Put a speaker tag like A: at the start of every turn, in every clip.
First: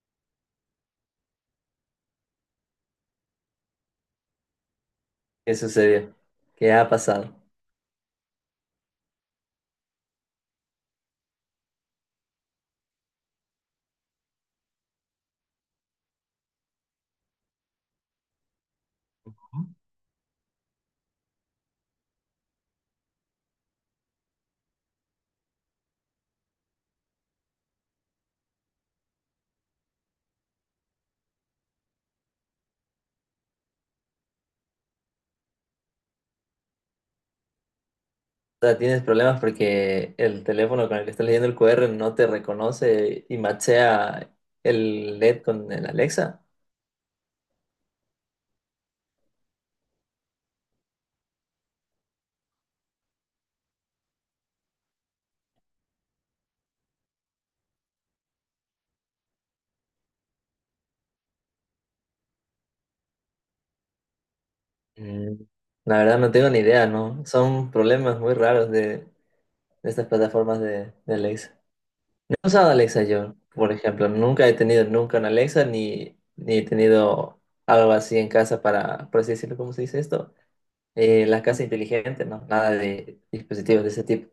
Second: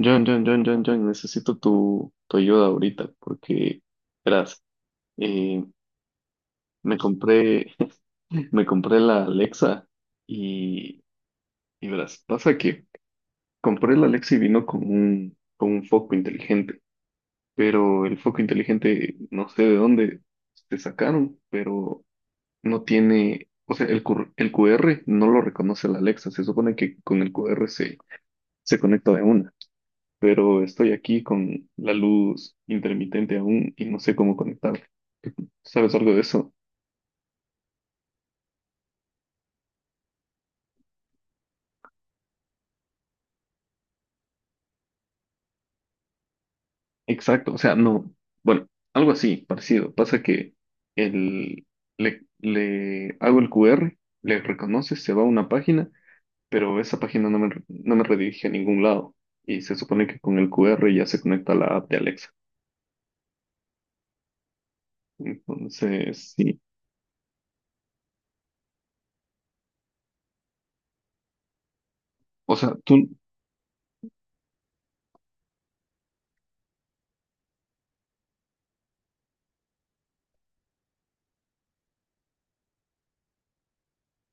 A: John, John, John, John, John, necesito tu ayuda ahorita porque, verás,
B: ¿Qué
A: eh,
B: sucedió? ¿Qué ha
A: me
B: pasado?
A: compré, me compré la Alexa y, y verás, pasa que compré la Alexa y vino con con un foco inteligente, pero el foco inteligente no sé de dónde se sacaron, pero no tiene, o sea, el QR no lo reconoce la Alexa. Se supone que con el QR se conecta de una. Pero estoy aquí con la luz intermitente aún y no sé cómo conectarla. ¿Sabes algo de eso?
B: O sea, tienes problemas porque el teléfono con el que estás leyendo el QR no te reconoce y machea el LED con el Alexa.
A: Exacto, o sea, no, bueno, algo así, parecido. Pasa que el, le hago el QR, le reconoce, se va a una página, pero esa página no no me redirige a ningún lado. Y se supone que con el QR ya se conecta a la app de Alexa.
B: Mm, La verdad no
A: Entonces,
B: tengo ni
A: sí.
B: idea, ¿no? Son problemas muy raros de estas plataformas de Alexa. No he
A: O sea,
B: usado
A: tú,
B: Alexa yo, por ejemplo. Nunca he tenido nunca una Alexa ni, ni he tenido algo así en casa para, por así decirlo, ¿cómo se dice esto? La casa inteligente, ¿no? Nada de dispositivos de ese tipo.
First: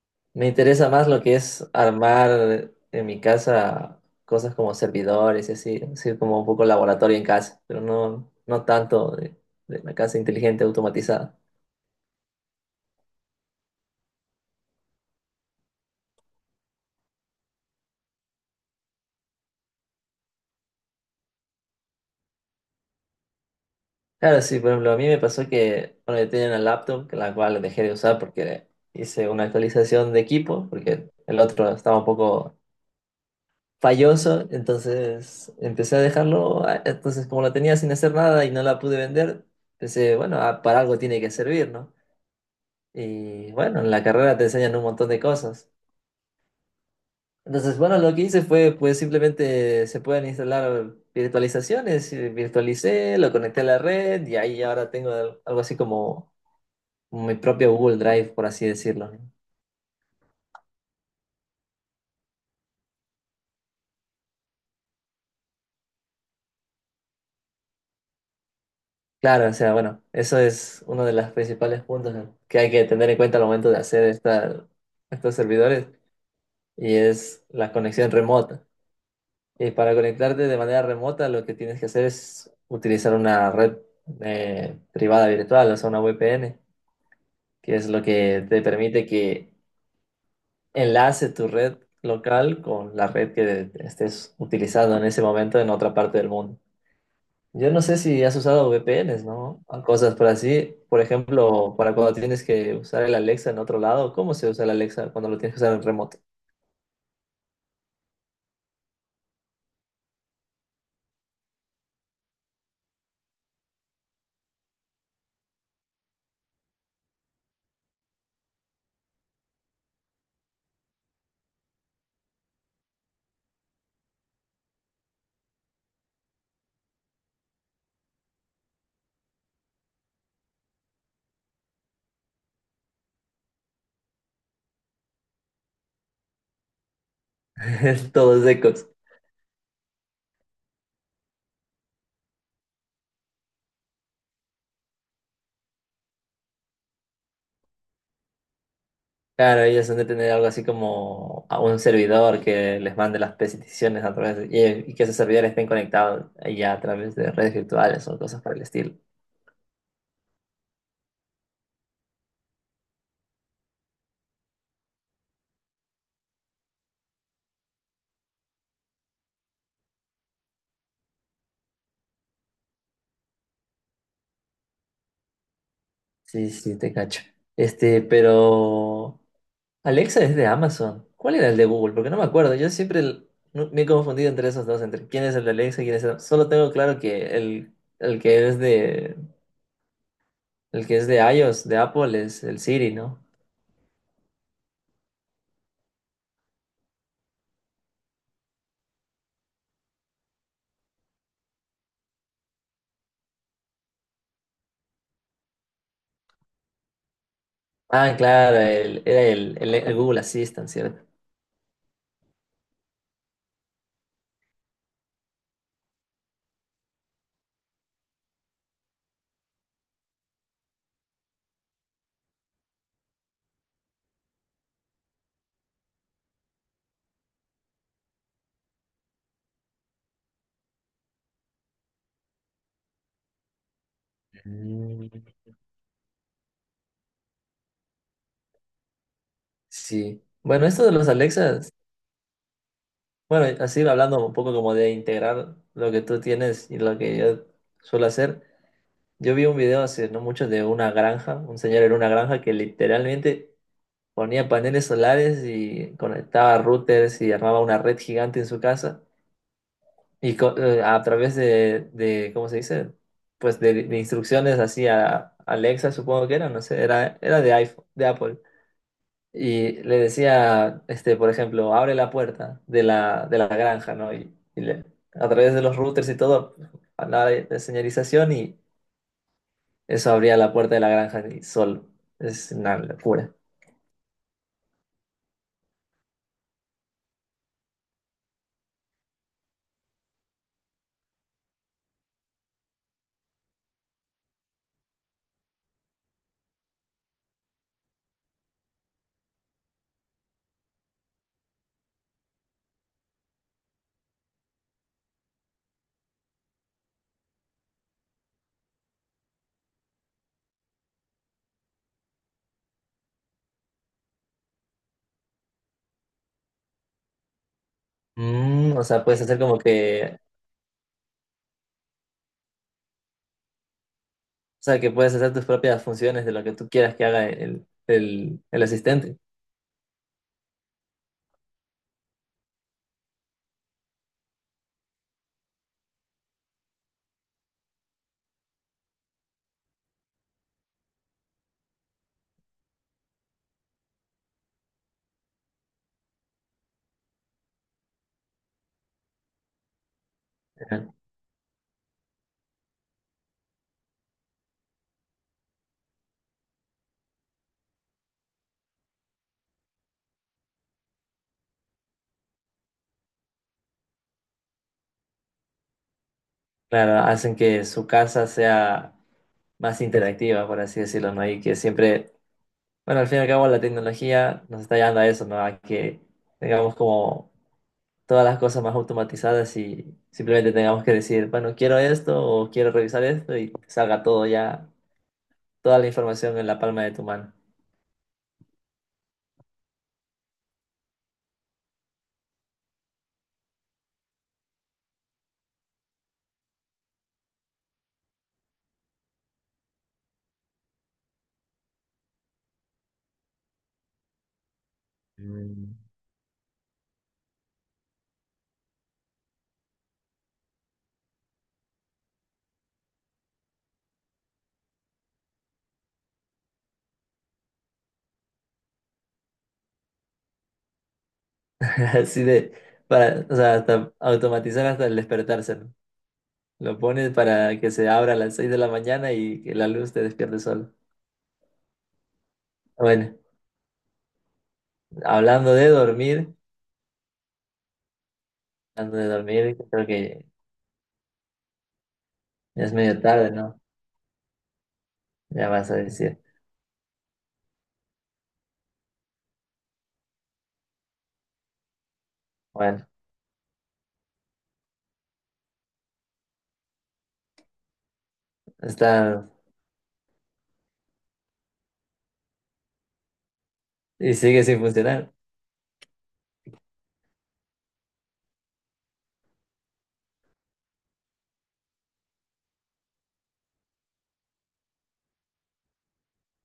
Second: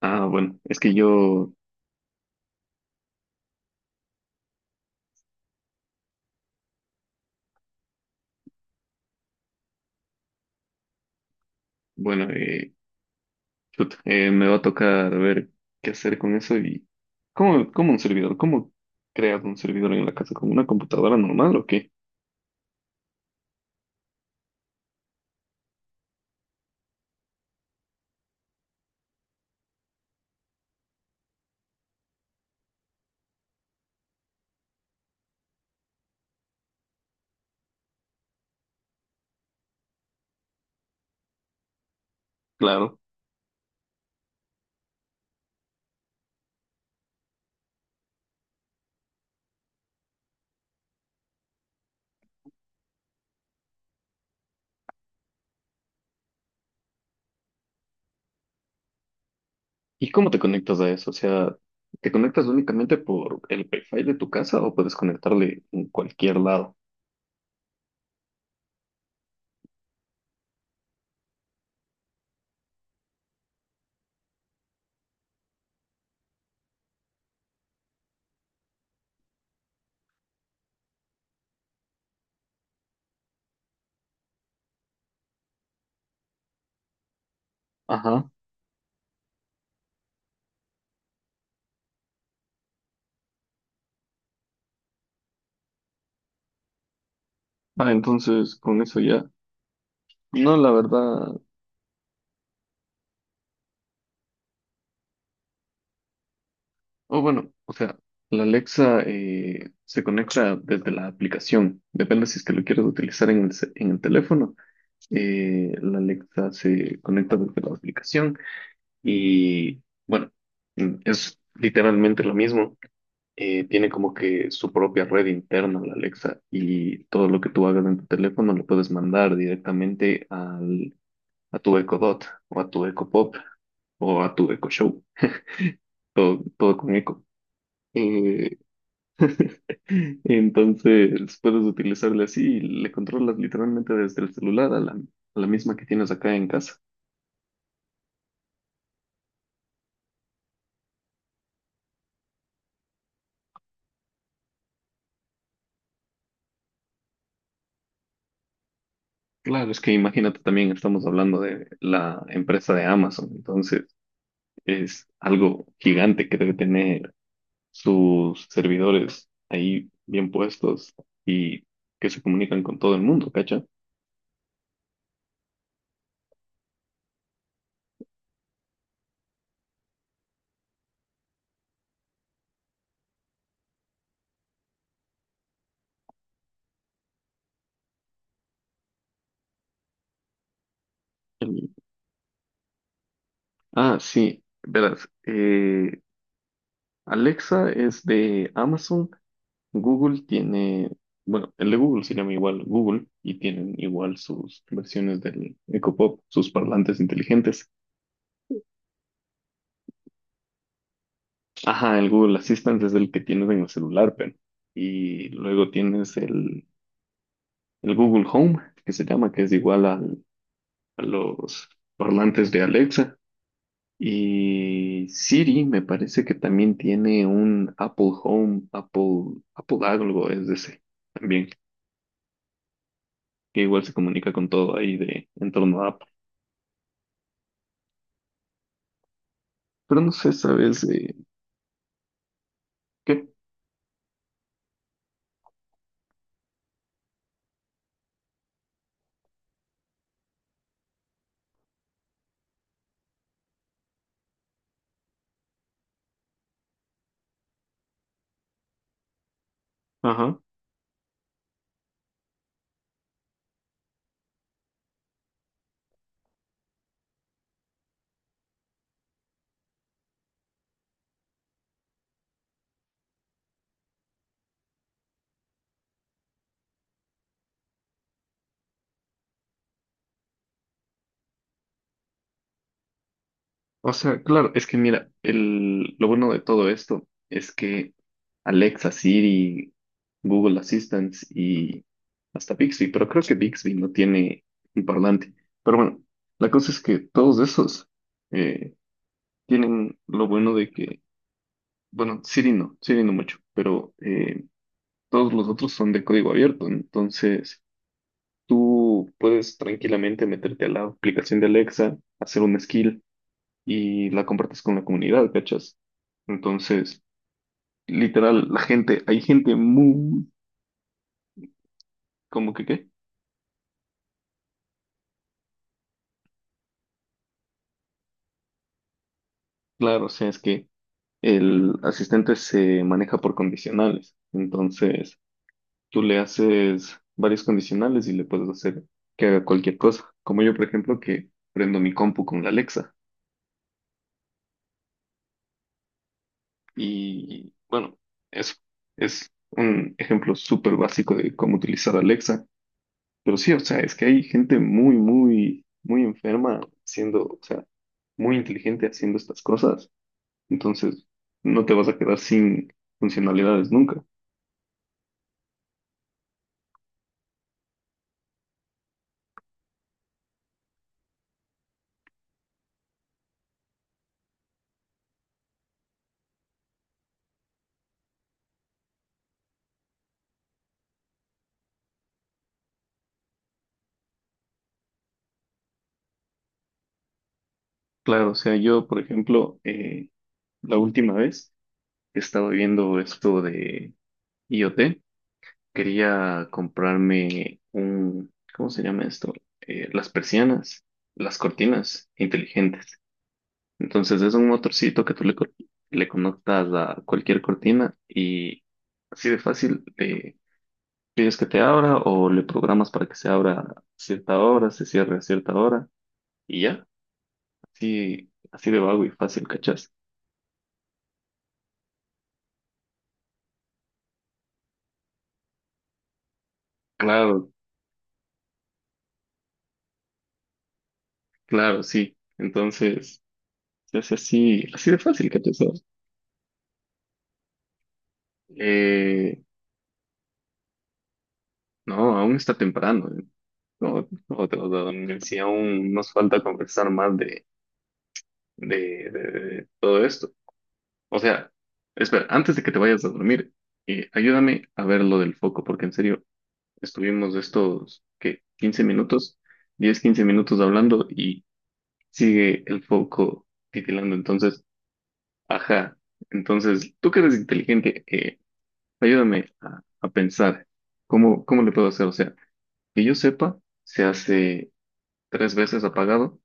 A: ah,
B: Me
A: bueno, es
B: interesa
A: que
B: más lo que
A: yo,
B: es armar en mi casa cosas como servidores y así, así como un poco laboratorio en casa, pero no, no tanto de la casa inteligente automatizada.
A: bueno, chut, me va a tocar ver qué hacer con eso y cómo, cómo un servidor, cómo creas un servidor en la casa con una computadora normal o qué,
B: Claro, sí, por ejemplo, a mí me pasó que, bueno, yo tenía una laptop, que la cual dejé de usar porque hice una actualización de equipo, porque el otro estaba un poco falloso, entonces empecé a dejarlo, ah, entonces como la tenía sin hacer nada y no la pude vender, pensé, bueno, ah, para algo tiene que servir, ¿no?
A: claro.
B: Y bueno, en la carrera te enseñan un montón de cosas. Entonces, bueno, lo que hice fue, pues simplemente se pueden instalar virtualizaciones, y virtualicé, lo conecté a la red y ahí ahora tengo algo así como mi propio Google Drive, por así decirlo, ¿no?
A: ¿Y cómo te conectas a eso? O sea, ¿te conectas únicamente por el Wi-Fi de tu casa o puedes conectarle en cualquier lado?
B: Claro, o sea, bueno, eso es uno de los principales puntos, ¿no?, que hay que tener en cuenta al momento de hacer estos servidores y es la conexión remota. Y para conectarte de manera remota, lo que tienes que hacer es utilizar una red, privada virtual, o sea, una VPN, que es lo
A: Ajá.
B: que te permite que enlace tu red local con la red que estés utilizando en ese momento en otra parte del mundo. Yo no
A: Ah,
B: sé si has
A: entonces
B: usado
A: con eso
B: VPNs,
A: ya.
B: ¿no? O cosas por
A: No, la
B: así. Por
A: verdad.
B: ejemplo, para cuando tienes que usar el Alexa en otro lado, ¿cómo se usa el Alexa cuando lo tienes que usar en remoto?
A: O bueno, o sea, la Alexa se conecta desde la aplicación. Depende si es que lo quieres utilizar en en el teléfono. La Alexa se conecta desde la aplicación y bueno, es literalmente lo mismo. Tiene como que su propia red interna la Alexa, y todo lo que tú hagas en tu teléfono lo puedes mandar directamente a tu Echo Dot o a tu Echo Pop o a tu Echo Show, todo, todo con Echo.
B: Todo es
A: Eh,
B: eco.
A: entonces puedes utilizarle así y le controlas literalmente desde el celular a a la misma que tienes acá en casa.
B: Claro, ellos han de tener algo así como a un servidor que les mande las peticiones a través de, y que esos servidores estén conectados ya a través de redes virtuales o cosas por el estilo.
A: Claro, es que imagínate también, estamos hablando de la empresa de Amazon, entonces es algo gigante que debe tener sus servidores ahí bien puestos y que se comunican con todo el mundo, ¿cacha?
B: Sí, sí, te cacho. Este, pero Alexa es de Amazon. ¿Cuál era el de Google? Porque no me acuerdo. Yo siempre el- no- me he confundido entre esos dos, entre quién es el de Alexa y quién es el... Solo tengo claro que el que es de, el que es de iOS,
A: El-
B: de Apple, es el Siri, ¿no?
A: Ah, sí, verás, Alexa es de Amazon, Google tiene, bueno, el de Google se llama igual Google y tienen igual sus versiones del Echo Pop, sus parlantes inteligentes.
B: Ah, claro, el, era el Google Assistant, ¿cierto?
A: Ajá, el Google Assistant es el que tienes en el celular, pero. Y luego tienes el Google Home, que se llama, que es igual al- a los parlantes de Alexa. Y Siri me parece que también tiene un Apple Home, Apple, Apple algo es de ese también, que igual se comunica con todo ahí
B: Mm,
A: de en torno a Apple. Pero no
B: Sí.
A: sé,
B: Bueno,
A: ¿sabes?
B: esto de los Alexas,
A: ¿Qué?
B: bueno, así hablando un poco como de integrar lo que tú tienes y lo que yo suelo hacer, yo vi un video hace no mucho de una granja, un señor en una granja que literalmente ponía paneles solares y conectaba routers y armaba una red gigante en su casa. Y
A: Ajá.
B: a través ¿cómo se dice? Pues de instrucciones así a Alexa, supongo que era, no sé, era de iPhone, de Apple. Y le decía, este, por ejemplo, abre la puerta de la granja, ¿no? Y le- a través de los routers y todo, hablaba de señalización y eso abría la puerta de la granja y solo. Es una locura.
A: O sea, claro, es que mira, el, lo bueno de todo esto es que Alexa, Siri, Google Assistant y hasta Bixby, pero creo que Bixby no tiene un parlante. Pero bueno, la cosa es que todos esos eh, tienen lo bueno de que, bueno, Siri no mucho, pero todos los otros son de código abierto, ¿no? Entonces tú puedes tranquilamente meterte a la aplicación de Alexa, hacer un skill y la compartes con la comunidad, ¿cachas? Entonces, literal, la
B: Mm, o
A: gente,
B: sea, puedes
A: hay
B: hacer
A: gente
B: como que,
A: muy, como que qué?
B: o sea, que puedes hacer tus propias funciones de lo que tú quieras que haga el asistente.
A: Claro, o sea, es que el asistente se maneja por condicionales. Entonces, tú le haces varios condicionales y le puedes hacer que haga cualquier cosa. Como yo, por ejemplo, que prendo mi compu con la Alexa. Y bueno, eso es un ejemplo súper básico de cómo utilizar Alexa. Pero sí, o sea, es que hay gente muy, muy, muy enferma haciendo, o sea, muy inteligente haciendo estas cosas. Entonces, no te vas a quedar sin funcionalidades nunca.
B: Claro, hacen que su casa sea más interactiva, por así decirlo, ¿no? Y que siempre, bueno, al fin y al cabo la tecnología nos está llevando a eso, ¿no? A que tengamos como todas las cosas más automatizadas y simplemente tengamos que decir, bueno, quiero esto o quiero revisar esto y te salga todo ya, toda la información en la palma de tu mano.
A: Claro, o sea, yo, por ejemplo, la última vez que estaba viendo esto de IoT, quería comprarme un, ¿cómo se llama esto? Las persianas, las cortinas inteligentes. Entonces es un motorcito que tú
B: Mm.
A: le conectas a cualquier cortina y así de fácil le pides que te abra o le programas para que se abra a cierta hora, se cierre a cierta hora y ya, así, así de vago y fácil, ¿cachás?
B: Así de, para, o sea, hasta automatizar hasta el despertarse, ¿no? Lo pones
A: Claro,
B: para que se abra a las 6 de la mañana y que la luz te despierte solo.
A: claro, sí.
B: Bueno.
A: Entonces se hace así, así de fácil,
B: Hablando
A: ¿cachás?
B: de dormir, hablando de
A: Eh,
B: dormir, creo que
A: no, aún está
B: ya es medio
A: temprano, ¿eh?
B: tarde, ¿no?
A: No, no te vas a dormir. Si
B: Ya vas a
A: aún nos
B: decir.
A: falta conversar más de, de de todo esto. O sea, espera, antes de que te
B: Bueno,
A: vayas a dormir, ayúdame a ver lo del foco, porque en serio, estuvimos estos, ¿qué? quince
B: está
A: minutos, 10 15 minutos hablando y sigue el foco titilando.
B: y sigue sin
A: Entonces,
B: funcionar.
A: ajá, entonces, tú que eres inteligente, ayúdame a pensar cómo, cómo le puedo hacer. O sea, que yo sepa, se hace tres veces apagado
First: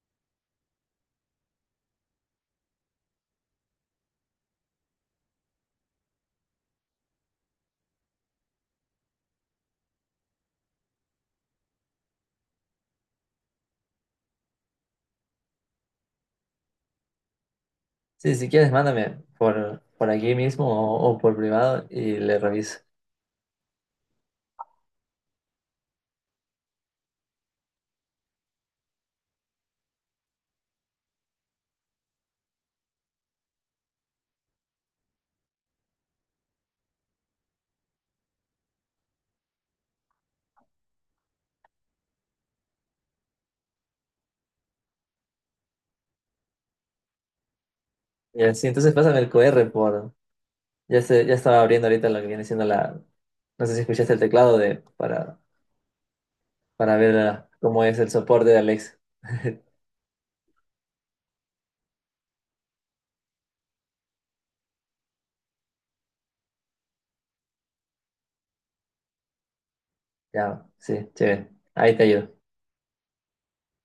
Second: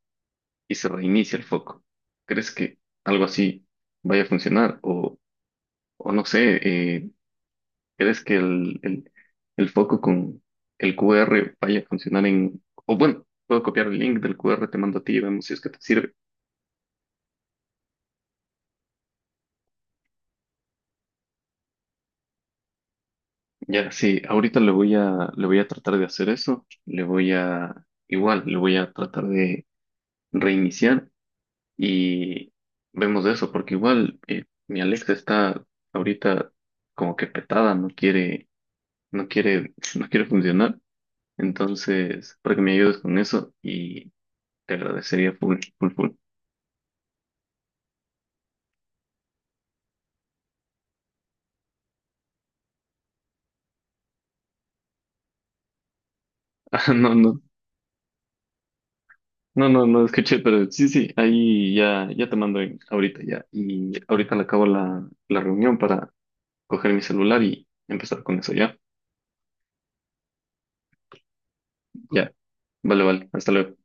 A: y se reinicia el foco. ¿Crees que algo así vaya a funcionar? O no sé, eh, ¿crees que el foco con el QR vaya a funcionar en... O bueno, puedo copiar el link del QR, te mando a ti y vemos si es que te sirve.
B: Sí, si quieres, mándame por aquí mismo o por privado y le reviso.
A: Ya, sí, ahorita le voy a tratar de hacer eso. Le voy a... Igual, le voy a tratar de reiniciar y vemos eso, porque igual mi Alexa está ahorita como que petada, no quiere, no quiere funcionar. Entonces, para que me ayudes con eso y te agradecería full, full, full.
B: Y así, entonces pásame el QR por. Ya, se, ya estaba abriendo ahorita lo que viene siendo la. No sé si escuchaste el teclado de para
A: No,
B: ver
A: no,
B: ah, cómo es el soporte de Alex.
A: no, no escuché, pero sí, sí, ahí ya, ya te mando en- ahorita ya. Y ahorita le acabo la reunión para coger mi celular y empezar con eso ya.
B: Ya, sí, chévere. Ahí te
A: Ya,
B: ayudo.
A: vale, vale, hasta luego.